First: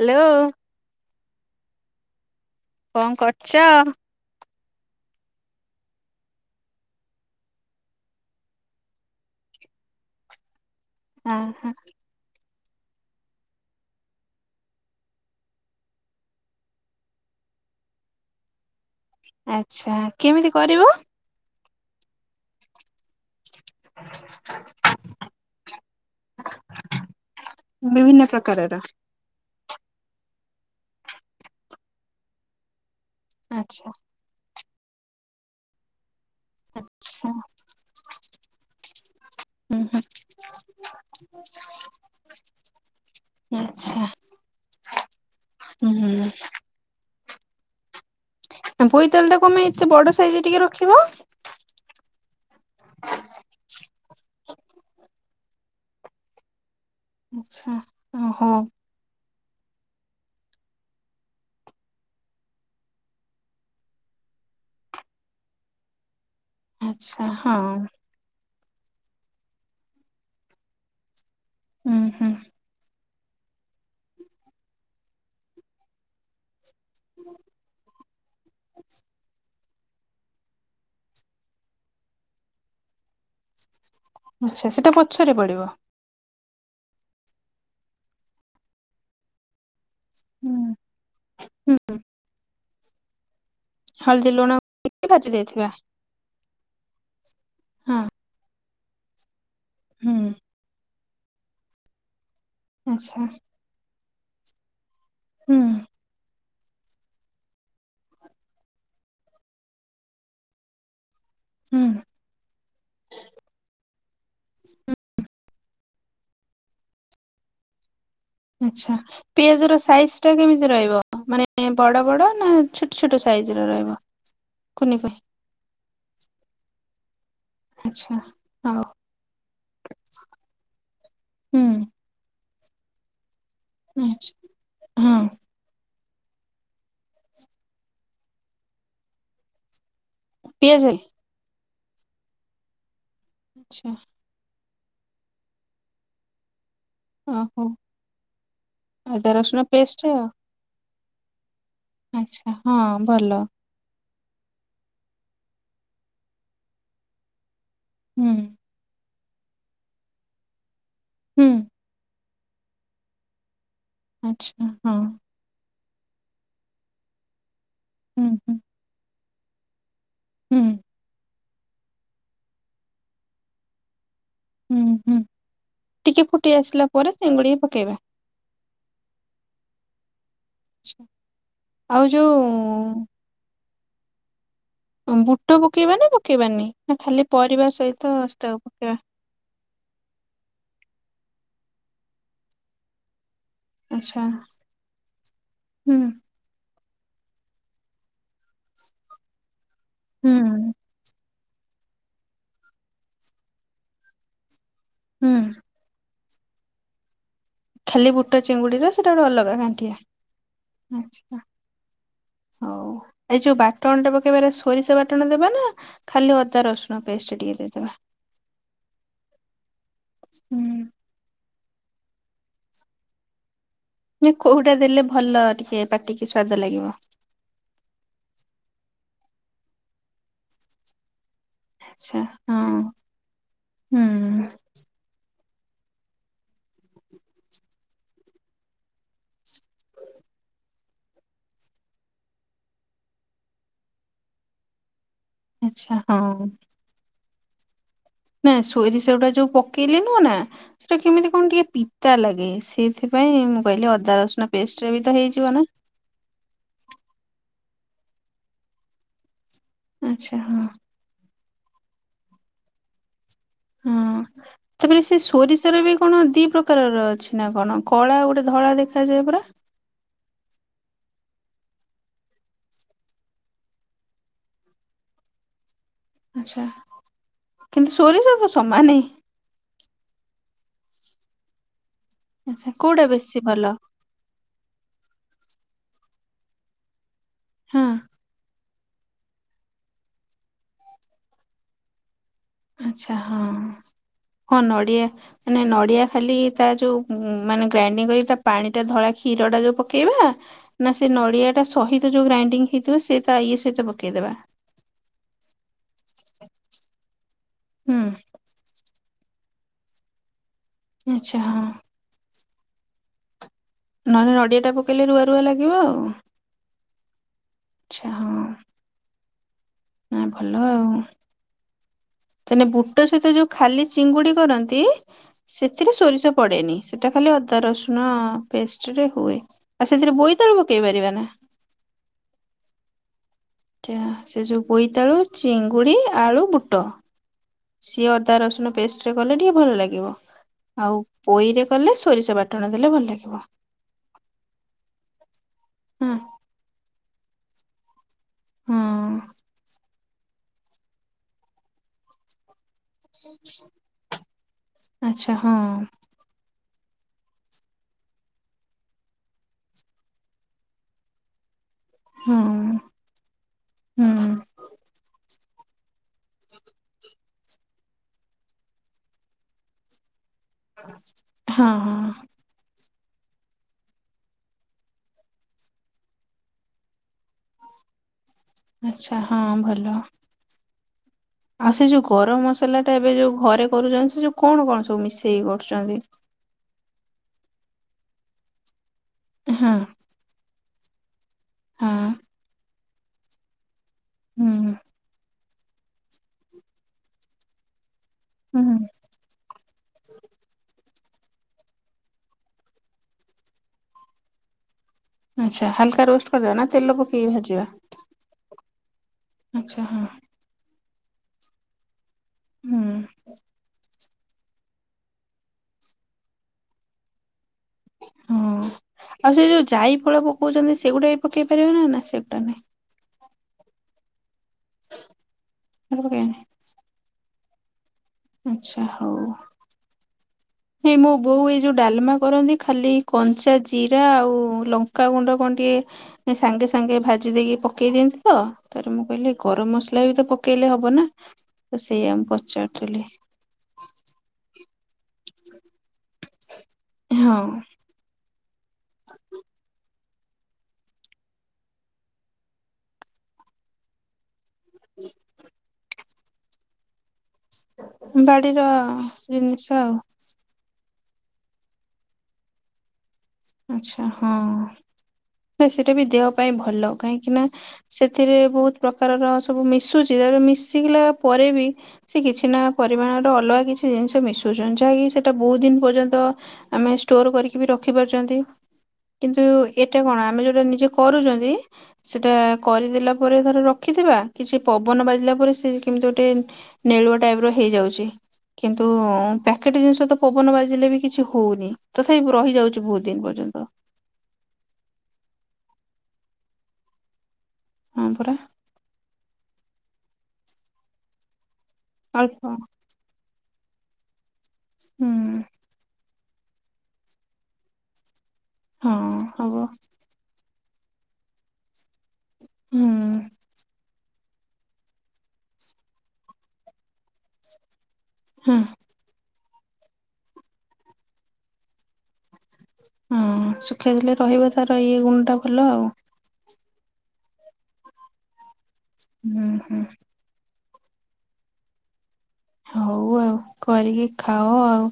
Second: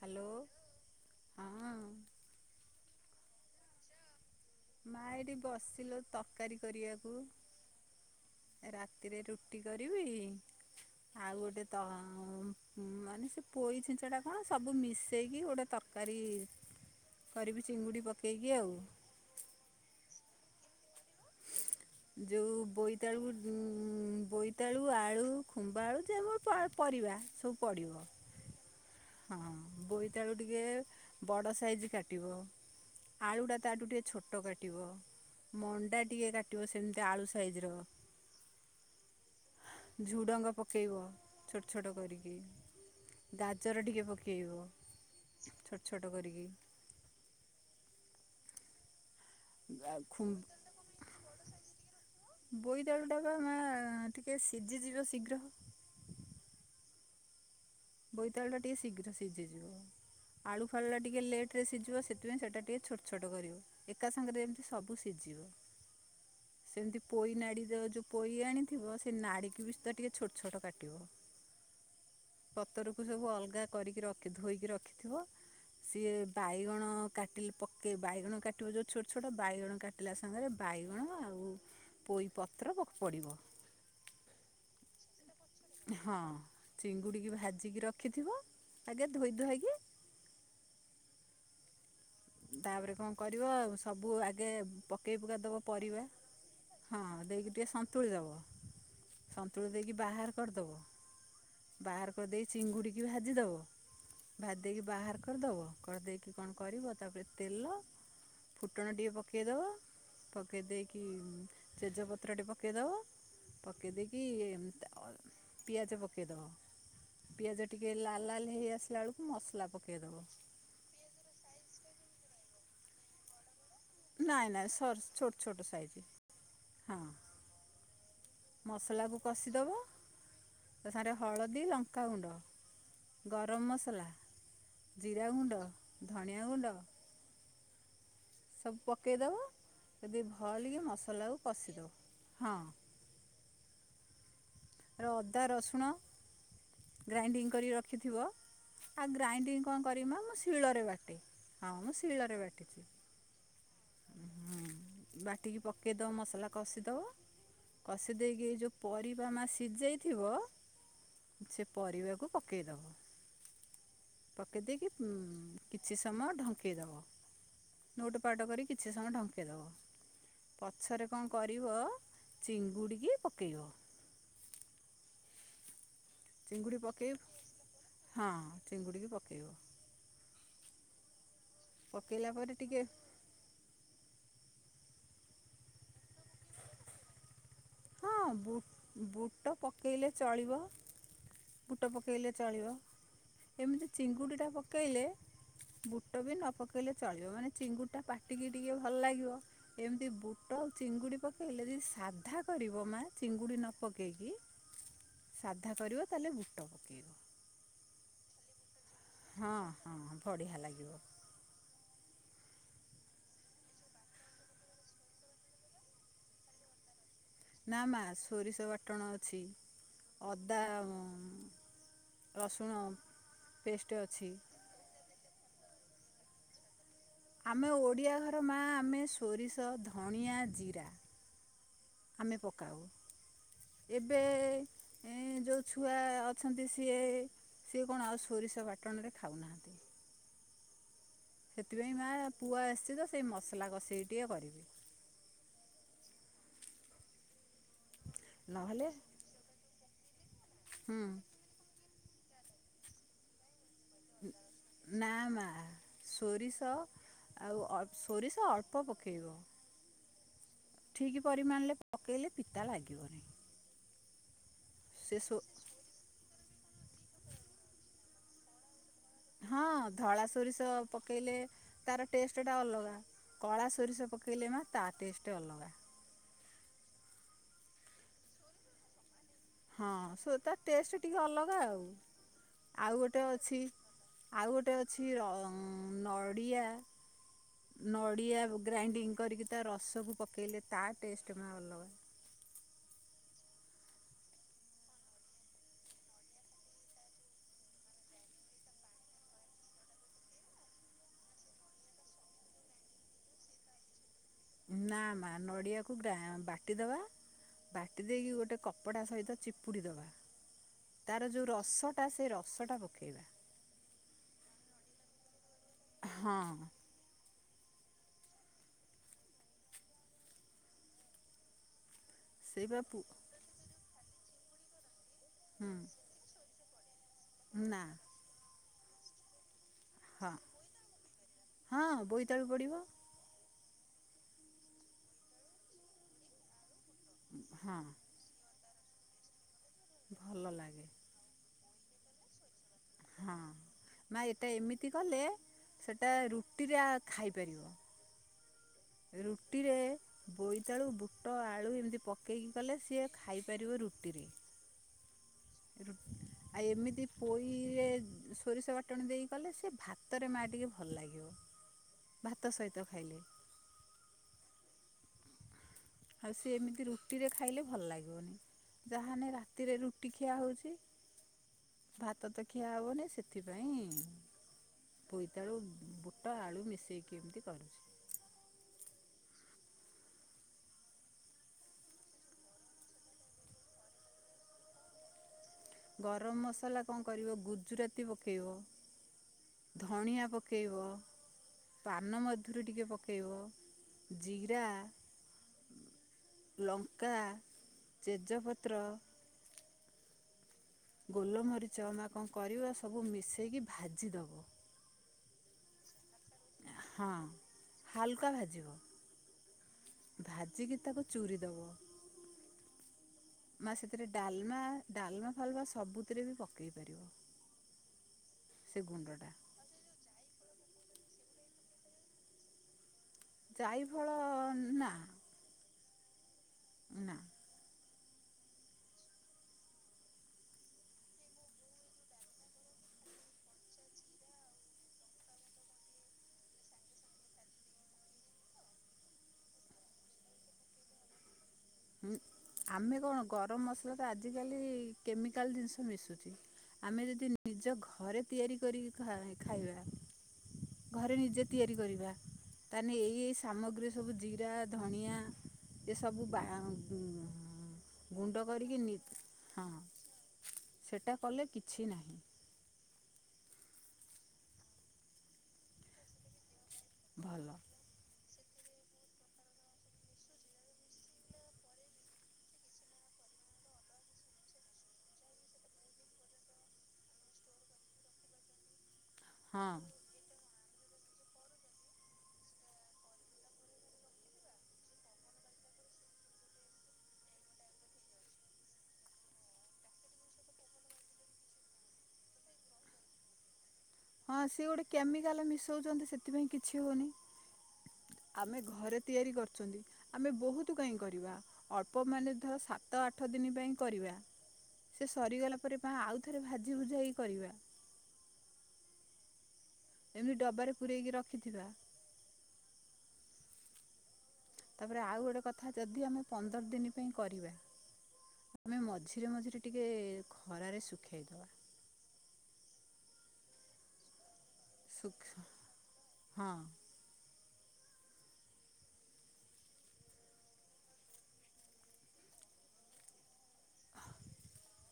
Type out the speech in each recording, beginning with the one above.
Hello hello ହଁ। କଣ କରୁଚ? ମା ଏଠି ବସିଲୁ ତରକାରୀ କରିବାକୁ। ରାତିରେ ରୁଟି କରିବି ଆଉ ଗୋଟେ ଓହୋ ତ ଆଉ ମାନେ ସେ ପୋଇ ଛିଞ୍ଚିଡ଼ା କଣ ସବୁ ମିସେଇକି ଗୋଟେ ତରକାରୀ କରିବି ଚିଙ୍ଗୁଡ଼ି ପକେଇକି ଆଉ। ଆଛା କେମିତି କରିବ? ଯୋଉ ବୋଇତାଳୁ ଉଁ ବୋଇତାଳୁ, ଆଳୁ, ଖୁମ୍ବ ଆଳୁ, ଯେଉ ପରିବା ସବୁ ପଡ଼ିବ। ବିଭିନ୍ନ ପ୍ରକାରର। ହଁ ବୋଇତାଳୁ ଟିକେ ବଡ଼ ସାଇଜ୍ କାଟିବ। ଆଳୁ ଟା ତାଠୁ ଆଚ୍ଛା ଟିକେ ଛୋଟ କାଟିବ ମଣ୍ଡା ଟିକେ କା [unintelligible] ସେମିତି ଆଚ୍ଛା ଆଳୁ ସାଇଜର। ହୁଁ ହୁଁ ଝୁଡ଼ଙ୍ଗ ପକେଇବ ଛୋଟ ଛୋଟ କରିକି। ଗାଜର ଆଚ୍ଛା ଟିକେ ପକେଇବ ଛୋଟ ଛୋଟ ହୁଁ କରିକି। ବୋଇତାଳୁ ଟାକୁ ଆମେ ଏତେ ବଡ ଆଉ ସାଇଜରେ ଟିକେ ରଖିବ। ବୋଇତାଳୁ ଟାକୁ ମା ଟିକେ ସିଝିଯିବ ଶୀଘ୍ର। ଆଚ୍ଛା। ଓହୋ ବୋଇତାଳୁ ଟା ଟିକେ ଶୀଘ୍ର ସିଝିଯିବ। ଆଳୁ ଫାଳୁ ଟା ଟିକେ ଲେଟ୍ରେ ସିଝିବ ସେଥିପାଇଁ ସେଟା ଟିକେ ଛୋଟ ଛୋଟ କରିବ। ଏକା ସାଙ୍ଗରେ ଏମତି ସବୁ ସିଝିବ ସେମିତି ଆଚ୍ଛା ପୋଇ ହଁ ନାଡିର ଯୋଉ ପୋଇ ଆଣିଥିବ ସେ ନାଡ଼ିକି ବି ସୁଧା ଟିକେ ଛୋଟ ଛୋଟ କାଟିବ। ଉହୁଁ। ପତରକୁ ସବୁ ଅଲଗା କରିକି ରଖି ଧୋଇକି ରଖିଥିବ। ସିଏ ବାଇଗଣ କାଟିଲେ ପକାଇବ ବାଇଗଣ କାଟିବ ଯେଉଁ ଛୋଟ ଛୋଟ ବାଇଗଣ କାଟିଲା ସାଙ୍ଗରେ ବାଇଗଣ ଆଉ ପୋଇ ପତ୍ର ପୋ ପଡ଼ିବ। ଆଚ୍ଛା ସେଟା ପଛରେ ପଡ଼ିବ। ହଁ ଚିଙ୍ଗୁଡ଼ିକି ଭାଜିକି ରଖିଥିବ ଆଗେ ଧୋଇ ଧାଇକି, ହୁଁ। ତାପରେ କଣ କରିବ ସବୁ ହଳଦୀ ଆଗେ ଲୁଣ ଟିକେ ପକେଇ ଭାଜି ପକାଇ ଦବ ଦେଇଥିବା ପରିବା। ହଁ ଦେଇକି ଟିକେ ହଁ ସନ୍ତୁଳି ଦବ। ସନ୍ତୁଳି ଦେଇକି ହୁଁ ବାହାର କରିଦବ, ବାହାର କରିଦେଇ ଚିଙ୍ଗୁଡ଼ିକି ଆଚ୍ଛା ଭାଜିଦବ। ଭାଜିଦେଇକି ବାହାର କରିଦବ। ହୁଁ କରିଦେଇକି କଣ କରିବ ତାପରେ ତେଲ ଫୁଟଣ ଟିକେ ପକାଇଦବା ପକେଇ ଦେଇକି ହୁଁ ତେଜପତ୍ର ପତ୍ରଟି ପକାଇଦବ ପକେଇ ଦେଇକି ଅ ପିଆଜ ପକାଇଦବ। ପିଆଜ ଟିକେ ଲାଲ୍ ଲାଲ୍ ଆଚ୍ଛା ପିଆଜ ର ସାଇଜ ଟା କେମିତି ରହିବ ମାନେ ବଡ଼ ବଡ଼ ନା ଛୋଟ ଛୋଟ ସାଇଜ ର ରହିବ। ନାଇଁ ନାଇଁ କୁନି ସର୍ କୁନି ଛୋଟ ଛୋଟ ସାହିଜି ହଁ। ଆଚ୍ଛା ହଉ ମସଲାକୁ କଷିଦବ। ତା ସାଙ୍ଗରେ ହଳଦୀ, ହୁଁ ଲଙ୍କାଗୁଣ୍ଡ, ଗରମ ମସଲା, ଆଚ୍ଛା ହଁ ଜିରା ଗୁଣ୍ଡ, ଧନୀଆ ଗୁଣ୍ଡ ସବୁ ପକାଇଦବ ଯଦି ଭଲକି ପିଆଜ ମସଲାକୁ କଷିଦବ ହଁ। ଆଚ୍ଛା। ର ଅଦା ରସୁଣ ଗ୍ରାଇଣ୍ଡିଙ୍ଗ ଓହୋ କରି ରଖିଥିବ ଆ ଅଦା ରସୁଣ ଗ୍ରାଇଣ୍ଡିଙ୍ଗ କଣ ପେଷ୍ଟ କରିମ ମ ଆଉ। ମୁଁ ଶିଳରେ ବାଟେ। ହଁ ମୁଁ ଆଚ୍ଛା ହଁ ଭଲ। ହୁଁ ବାଟିକି ପକେଇଦବ ମସଲା କଷିଦବ କଷି ହୁଁ ଦେଇକି ଏ ଯୋଉ ପରିବା ମା ସିଜେଇଥିବ ହୁଁ ସେ ପରିବାକୁ ପକାଇଦବ। ପକେଇ ଆଚ୍ଛା ହଁ ଦେଇକି କିଛି ସମୟ ଢଙ୍କେଇଦବ। ନୋଟ ହୁଁ ପାଟ୍ ହୁଁ। କରିକି କିଛି ସମୟ ଢଙ୍କେଇଦବ। ହୁଁ ପଛରେ କଣ କରିବ ଚିଙ୍ଗୁଡ଼ିକି ପକେଇବ। ହୁଁ ହୁଁ ଟିକେ ଫୁଟି ଚିଙ୍ଗୁଡ଼ି ଆସିଲା ପକାଇ ପରେ ଚିଙ୍ଗୁଡ଼ିକୁ ପକେଇବା। ହଁ ଚିଙ୍ଗୁଡ଼ିକି ପକେଇବ। ଆଚ୍ଛା ଆଉ ପକେଇଲା ପରେ ଟିକେ ଯୋଉ ହଁ ବୁଟ ପକେଇବ ନା ପକେଇବାନି ନା ଖାଲି ପରିବା ସହିତ ହଁ ବୁ ସେଟାକୁ ପକେଇବା? ବୁଟ ପକାଇଲେ ଚଳିବ ବୁଟ ପକାଇଲେ ଚଳିବ। ଏମିତି ଆଚ୍ଛା ଚିଙ୍ଗୁଡ଼ିଟା ପକେଇଲେ ହୁଁ ବୁଟ ବି ନ ପକେଇଲେ ନ ପକେଇଲେ ଚଳିବ। ମାନେ ଚିଙ୍ଗୁଡ଼ିଟା ପାଟିକି ଟିକେ ଭଲ ଲାଗିବ ଏମିତି ହୁଁ ବୁଟ ଚିଙ୍ଗୁଡ଼ି ପକେଇଲେ ଯଦି ସାଧା କରିବ ନା ଚିଙ୍ଗୁଡ଼ି ନ ପକେଇକି ହୁଁ। ସାଧା କରିବ ତାହେଲେ ବୁଟ ପକାଇବ। ଖାଲି ବୁଟ ଚିଙ୍ଗୁଡ଼ି ର ସେଟା ଗୋଟେ ଅଲଗା ହଁ ଘାଣ୍ଟିଆ ହଁ ବଢ଼ିଆ ଲାଗିବ ଆଚ୍ଛା। [inaudible] ହଉ ଏ ଯୋଉ ବାଟଣଟା ପକେଇବାର ସୋରିଷ ବାଟଣ ଦେବା ନା ଖାଲି ଅଦା ରସୁଣ ପେଷ୍ଟ? ଟିକେ ନା ଦେଇଦବା ମା ସୋରିଷ ବାଟଣ ଅଛି। ଅଦା ଆଉ ରସୁଣ ପେଷ୍ଟ୍ ଅଛି। ନା କୋଉଟା ଦେଲେ ଭଲ ଟିକେ ପାଟିକି ସ୍ଵାଦ ଲାଗିବ? ଆମେ ଓଡ଼ିଆ ଘର ମା ଆମେ ସୋରିଷ ଧଣିଆ ଜିରା। ଆଚ୍ଛା ଆମେ ପକାଉ ହଁ ଏବେ ହୁଁ ଏ ଯେଉଁ ଛୁଆ ଅଛନ୍ତି ସିଏ ସିଏ କଣ ଆଉ ସୋରିଷ ବାଟଣରେ ଖାଉନାହାଁନ୍ତି। ସେଥିପାଇଁ ମା ପୁଅ ଆସିଛି ତ ସେଇ ମସଲା କଷେଇ ଟିକଏ କରିବି। ଆଚ୍ଛା ହଉ। ନା ନହେଲେ ସୋରିଷଗୁଡ଼ା ଯୋଉ ପକେଇଲେ ନୁହଁ ନା ସେଟା ହୁଁ କେମିତି କଣ ଟିକେ ପିତା ଲାଗେ ସେଇଥିପାଇଁ ମୁଁ କହିଲି ଅଦା ରସୁଣ ପେଷ୍ଟରେ ବି ନା ତ ମା ହେଇଯିବ ନା। ସୋରିଷ ଆଉ ସୋରିଷ ଅଳ୍ପ ପକାଇବ। ଆଚ୍ଛା ହଁ। ଠିକ୍ ପରିମାଣରେ ପକେଇଲେ ପିତା ଲାଗିବନି। ହଁ ତାପରେ ସେ ସୋରିଷ ବି କଣ ଦି ପ୍ରକାରର ଅଛି ନା କଣ କଳା ଗୋଟେ ଧଳା ଦେଖ ହଁ ଧଳା ସୋରିଷ ପକେଇଲେ ତାର ଟେଷ୍ଟଟା ଅଲଗା କଳା ସୋରିଷ ପକେଇଲେ ମା ତା ଟେଷ୍ଟ ଅଲଗା। ଆଚ୍ଛା କିନ୍ତୁ ସୋରିଷ ତ ସମାନ। ହଁ ସେ ତା ଟେଷ୍ଟ ଟିକେ ଅଲଗା ଆଉ ଆଚ୍ଛା ଆଉ କୋଉଟା ଗୋଟେ ବେଶୀ ଅଛି ଭଲ ଆଉ ଗୋଟେ ଅଛି ନଡ଼ିଆ ହଁ ନଡ଼ିଆ ଗ୍ରାଇଣ୍ଡିଙ୍ଗ କରିକି ତା ରସକୁ ପକାଇଲେ ତା ଟେଷ୍ଟ ମା ଅଲଗା। ଆଛା ହଁ ହଁ ନଡ଼ିଆ ମାନେ ନଡ଼ିଆ ଖାଲି ତା ଯୋଉ ମାନେ ଗ୍ରାଇଣ୍ଡିଙ୍ଗ କରି ତା ପାଣି ଟା ଧଳା କ୍ଷୀର ଟା ଯୋଉ ପକେଇବା ନା ସେ ନଡ଼ିଆ ଟା ସହିତ ଯୋଉ ଗ୍ରାଇଣ୍ଡିଙ୍ଗ୍ ହେଇଥିବ ସେ ତା ଇଏ ସହିତ ପକେଇଦବା? ନା ମା ନଡ଼ିଆକୁ ବାଟିଦବା ହୁଁ ବାଟି ଦେଇକି ଗୋଟେ କପଡ଼ା କପଡ଼ା ସହିତ ଚିପୁଡ଼ି ଦେବା ତାର ଆଚ୍ଛା ଯେଉଁ ହଁ ରସଟା ସେ ରସଟା ପକେଇବା। ନହେଲେ ନଡ଼ିଆ ଟା ପକେଇଲେ ରୁଆ ରୁଆ ଲାଗିବ ଆଉ ହଁ ଆଛା ହଁ। ଭଲ ଆଉ ମାନେ ସେଇ ବା ପୁ ବୁଟ ସହିତ ଯୋଉ ଖାଲି ଚିଙ୍ଗୁଡ଼ି କରନ୍ତି ହୁଁ ସେଥିରେ ସୋରିଷ ପଡ଼େ ନି। ସେଟା ଖାଲି ଅଦା ନା ରସୁଣ ପେଷ୍ଟ ରେ ହୁଏ ଆଉ ସେଥିରେ ହଁ ବୋଇତାଳୁ କୁ ପକେଇ ପାରିବା ନା? ହଁ ବୋଇତାଳୁ ପଡ଼ିବ। ସେ ଯୋଉ ବୋଇତାଳୁ ଚିଙ୍ଗୁଡ଼ି ଆଳୁ ବୁଟ ହଁ ସିଏ ଅଦା ରସୁଣ ପେଷ୍ଟରେ କଲେ ଟିକେ ଭଲ ଲାଗିବ। ଭଲ ଲାଗେ ଆଉ ପୋଇରେ କଲେ ସୋରିଷ ବାଟଣ ଦେଲେ ଭଲ ହଁ ଲାଗିବ ମା ଏଇଟା ଏମିତି କଲେ ସେଟା ହଁ। ରୁଟି ରେ ଖାଇପାରିବ ହଁ ରୁଟି ରୁଟିରେ ବୋଇତାଳୁ ବୁଟ ଆଳୁ ଏମିତି ପକେଇକି କଲେ ସିଏ ଖାଇପାରିବ ରୁଟିରେ। ଆଚ୍ଛା ହଁ। ରୁଟି ଆଉ ଏମିତି ପୋଇରେ ସୋରିଷ ବାଟଣ ଦେଇ କଲେ ସେ ଭାତରେ ମା ଟିକେ ଭଲ ଲାଗିବ। [inaudible] ହଁ ସହିତ ଖାଇଲେ ହୁଁ। ଆଉ ସେ ଏମିତି ରୁଟିରେ ଖାଇଲେ ଭଲ ଲାଗିବନି ଯାହା ହେଲେ ରାତିରେ ରୁଟି ଖିଆ ହଉଛି ହଁ ହଁ। ଭାତ ତ ଖିଆ ହବନି ସେଥିପାଇଁ ପୋଇତାଳୁ ବୁଟ ଆଳୁ ମିଶେଇକି ଏମିତି କରୁଛି। ଆଛା ହଁ ଭଲ। ଆଛା ସେ ଯୋଉ ଗରମ ମସଲାଟା ଏବେ ଯୋଉ ଘରେ କରୁଛନ୍ତି ସେ ଯୋଉ କଣ କଣ ସବୁ ମିଶେଇ ଗରମ ମସଲା କଣ କରିବ ଗୁଜୁରାତି ପକେଇବ। ହଁ ଧଣିଆ ପକେଇବ ହଁ ପାନ ମଧୁରୀ ଟିକେ ପକେଇବ। ଜୀରା ହୁଁ ଲଙ୍କା ହୁଁ ଜେଜପତ୍ର ଗୋଲମରିଚ ନା କଣ କରିବ ସବୁ ମିଶେଇକି ଭାଜିଦବ। ଆଛା ହାଲକା ରୋଷ୍ଟ। [inaudible] ହଁ ପକେଇକି ଭାଜିବା? ହାଲକା ଭାଜିବ ଆଚ୍ଛା ହଁ ଭାଜିକି ତାକୁ ଚୁୁରିଦବ। ହୁଁ। ମା ସେଥିରେ ଡାଲମା ଡାଲମା ଫାଲମା ସବୁଥିରେ ବି ପକେଇ ପାରିବ। ହଁ ସେ ଗୁଣ୍ଡଟା ଆଉ ସେ ଯୋଉ ଜାଇଫଳ ପକଉଛନ୍ତି ସେଗୁଡ଼ାବି ପକେଇ ପାରିବ ନା ନା ସେଗୁଡ଼ା ନାଇଁ। ଜାଇଫଳ ନା ହୁଁ। ନା। [inaudible] ଆଛା ହଉ। ଏଇ ମୋ ବୋଉ ଏଇ ଯୋଉ ଡାଲମା କରନ୍ତି ଖାଲି କଞ୍ଚା ଜିରା ଆଉ ଲଙ୍କାଗୁଣ୍ଡ କଣ ଟିକେ ସାଙ୍ଗେ ସାଙ୍ଗେ ଭାଜି ଦେଇକି ପକେଇ ଦିଅନ୍ତି ତ ମୁଁ କହିଲି ଗରମ ମସଲା ବି ତ ପକେଇଲେ ହବ ନା ହୁଁ, ସେଇୟା ମୁଁ ଆମେ ପଚାରୁଥିଲି। କଣ ଗରମ ମସଲାରେ ଆଜିକାଲି କେମିକାଲ ଜିନିଷ ମିଶୁଛି ଆମେ ଯଦି ନିଜ ହଁ ଘରେ ତିଆରି କରିକି ଖା ଖାଇବା। ଘରେ ନିଜେ ତିଆରି କରିବା ତାଲେ ଏ ସାମଗ୍ରୀ ସବୁ ଜିରା ଧଣିଆ ଏସବୁ ବା ହ ଗୁଣ୍ଡ ବାଡିର କରିକି ନି ଜିନିଷ ହଁ ଆଉ ସେଇଟା କଲେ କିଛି ନାହିଁ। ଆଛା ହଁ ସେଟା ବି ଦେହ ପାଇଁ ଭଲ କାହିଁକି ନା ଭଲ ସେଥିରେ ବହୁତ ପ୍ରକାରର ସବୁ ମିଶୁଛି ତା ମିଶିଲା ପରେ ବି ସେ କିଛି ନା ପରିମାଣର ଅଲଗା କିଛି ଜିନିଷ ମିଶଉଛନ୍ତି ଯାହାକି ସେଟା ବହୁତ ଦିନ ପର୍ଯ୍ୟନ୍ତ ଆମେ ଷ୍ଟୋର କରିକି ବି ରଖି ପାରୁଛନ୍ତି କିନ୍ତୁ ହଁ ଏଇଟା କଣ ଆମେ ଯୋଉଟା ନିଜେ କରୁଛନ୍ତି। ସେଟା କରିଦେଲା ପରେ ଧର ରଖିଥିବା କିଛି ପବନ ବାଜିଲା ପରେ ସେ କେମିତି ଗୋଟେ ନେଳୁଆ ଟାଇପର୍ ହେଇଯାଉଛି। କିନ୍ତୁ ପ୍ୟାକେଟ ଜିନିଷ ତ ପବନ ବାଜିଲେ ବି କିଛି ହଉନି ତଥାପି ରହିଯାଉଛି ବହୁତ ଦିନ ପର୍ଯ୍ୟନ୍ତ। ହଁ ସିଏ ଗୋଟେ କେମିକାଲ ମିଶଉଛନ୍ତି ସେଥିପାଇଁ କିଛି ହଉନି। ହଁ ପରା ଆମେ ଘରେ ତିଆରି କରୁଛନ୍ତି ଆମେ ବହୁତ କାହିଁ କରିବା। ଅଳ୍ପ ମାନେ ଧର ସାତ ଆଠ ଦିନ ପାଇଁ କରିବା ସେ ହୁଁ ସରିଗଲା ପରେ ବା ଆଉ ଥରେ ଭାଜି ଭୁଜା ହେଇ କରିବା। ହଁ ହବ। ଏମିତି ଡବାରେ ପୁରେଇକି ରଖିଥିବା। ହୁଁ। ତାପରେ ଆଉ ଗୋଟେ କଥା ଯଦି ଆମେ ପନ୍ଦର ଦିନ ପାଇଁ କରିବା ହଁ ଆମେ ମଝିରେ ମଝିରେ ଟିକେ ଖରାରେ ଶୁଖେଇଦବା। ହଁ ଶୁଖେଇଦେଲେ ରହିବ ତାର ଇଏ ଗୁଣଟା ଶୁଖ ଭଲ ଆଉ ହଁ। ହୁଁ ହୁଁ। [inaudible] ହଉ ଆଉ କରିକି ଖାଅ ଆଉ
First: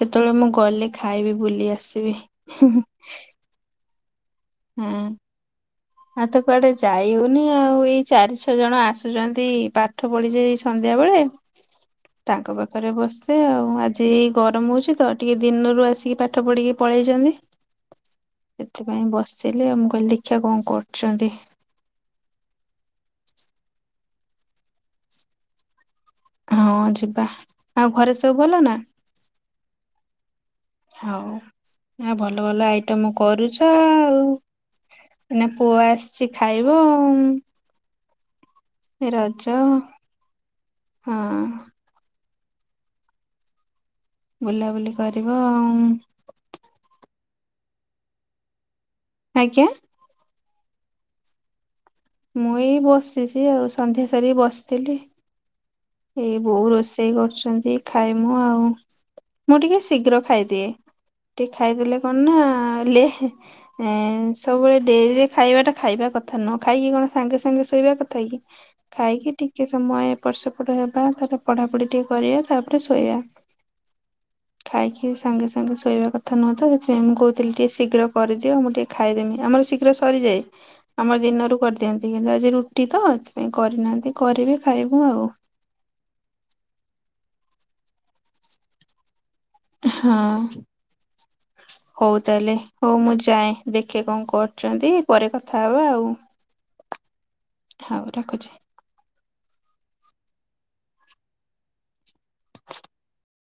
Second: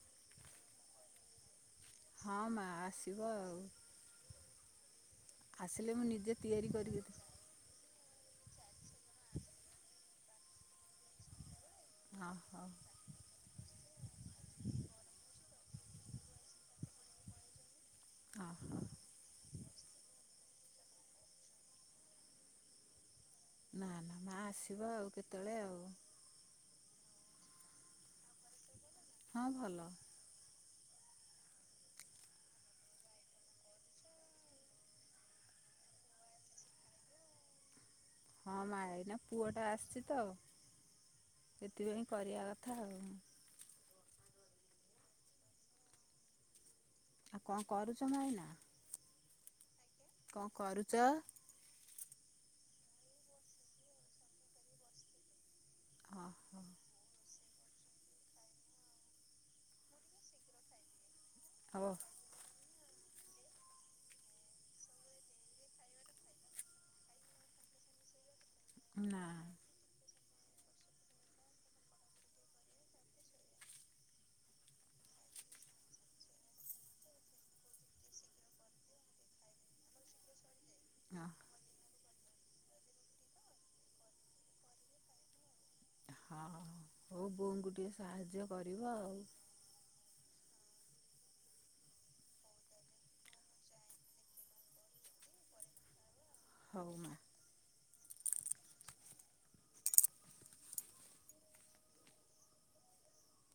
କେତେବେଳେ ମୁଁ ଗଲି ଖାଇବି ବୁଲିଆ। ଆସିବି। ହିଁ ହିଁ ହିଁ। ହଉ। ହୁଁ। ଆସିଲି ମୁଇ ଆଉ ତ କୁଆଡେ ଯାଇ ହଉନି। [unintelligible] ଆଉ ଏଇ ଚାରି ଛଅ ଜଣ ଆସୁଛନ୍ତି ପାଠ ପଢ଼ିଯେ ଏଇ ସନ୍ଧ୍ୟାବେଳେ। ହଁ ତାଙ୍କ ହଉ ହଁ ପାଖରେ ବସ ସେ ଆଉ ଆଜି ଗରମ ହଉଛି ତ ଟିକେ ଦିନରୁ ଆସିକି ପାଠ ପଢିକି ପଳେଇଛନ୍ତି। ହଉ ସେଥିପାଇଁ ବସିଥିଲି ଆଉ ମୁଁ କହିଲି ଦେଖିବା କଣ କରୁଛନ୍ତି? ନା ନା ମା ଆସିବ ଆଉ କେତେବେଳେ ଆଉ। ହଁ ଯିବା ଆଉ ଘରେ ସବୁ ଭଲ ନା? ହଁ ଭଲ। ହଉ ଆଉ ଭଲ ଭଲ ଆଇଟମ କରୁଛ ଆଉ। ନା ପୁଅ ଆସିଛି ଖାଇବ ଆଉ। ହଁ ମା ଏଇନା ନା ରଜ ପୁଅଟା ଆସିଛି ତ ହଁ ସେଥିପାଇଁ କରିବା କଥା ଆଉ। ବୁଲାବୁଲି କରିବ ଆଉ। ଆଉ କଣ କରୁଛ ଭାଇନା? ଆଜ୍ଞା। କଣ କରୁଚ? ମୁଁ ଏଇ ବସିଛି ଆଉ ସନ୍ଧ୍ୟା ସାରିକି ବସିଥିଲି ହଁ ଏଇ ହଉ ବୋଉ ରୋଷେ ସେଇ କରୁଛନ୍ତି ଖାଇମୁ ଆଉ ମୁଁ ଟିକେ ଶୀଘ୍ର ଖାଇଦିଏ। ଟିକେ ହଉ ଖାଇଦେଲେ କଣ ନା ଲୁଏ। ଏଁ ସବୁବେଳେ ଡେରିରେ ଖାଇବା ଟା ଖାଇବା କଥା ନୁହଁ ଖାଇକି କଣ ସାଙ୍ଗେ ସାଙ୍ଗେ ଶୋଇବା କଥା କି? ନା ଖାଇକି ଟିକେ ସମୟ ଏପଟ ସେପଟ ହେବା ତା ପରେ ପଢାପଢି ଟିକେ କରିବା ତାପରେ ଶୋଇବା। ଖାଇକି ସାଙ୍ଗେ ସାଙ୍ଗେ ଶୋଇବା କଥା ନୁହଁ ତ ହେଥିପାଇଁ ମୁଁ କହୁଥିଲି ଟିକେ ଶୀଘ୍ର କରିଦିଅ ମୁଁ ଟିକେ ଖାଇଦେମି ଆମର ଶୀଘ୍ର ସରିଯାଏ। ଆମର ଅ- ଦିନରୁ କରିଦିଅନ୍ତି କିନ୍ତୁ ଆଜି ରୁଟି ତ ହେଥିପାଇଁ କରିନାହାନ୍ତି କରିବେ ଖାଇବୁ ଆଉ। ହଁ ହଁ ବୋଉ ବୋଉଙ୍କୁ ଟିକେ ସାହାଯ୍ୟ କରିବ ଆଉ। ହଁ। [inaudible] ହଉ ତାହେଲେ ହଉ ମୁଁ ଯାଏଁ ଦେଖେ କଣ କରୁଛନ୍ତି ପରେ କଥା ହେବା ଆଉ। ହଉ ମା। ହଉ ରଖୁଛି।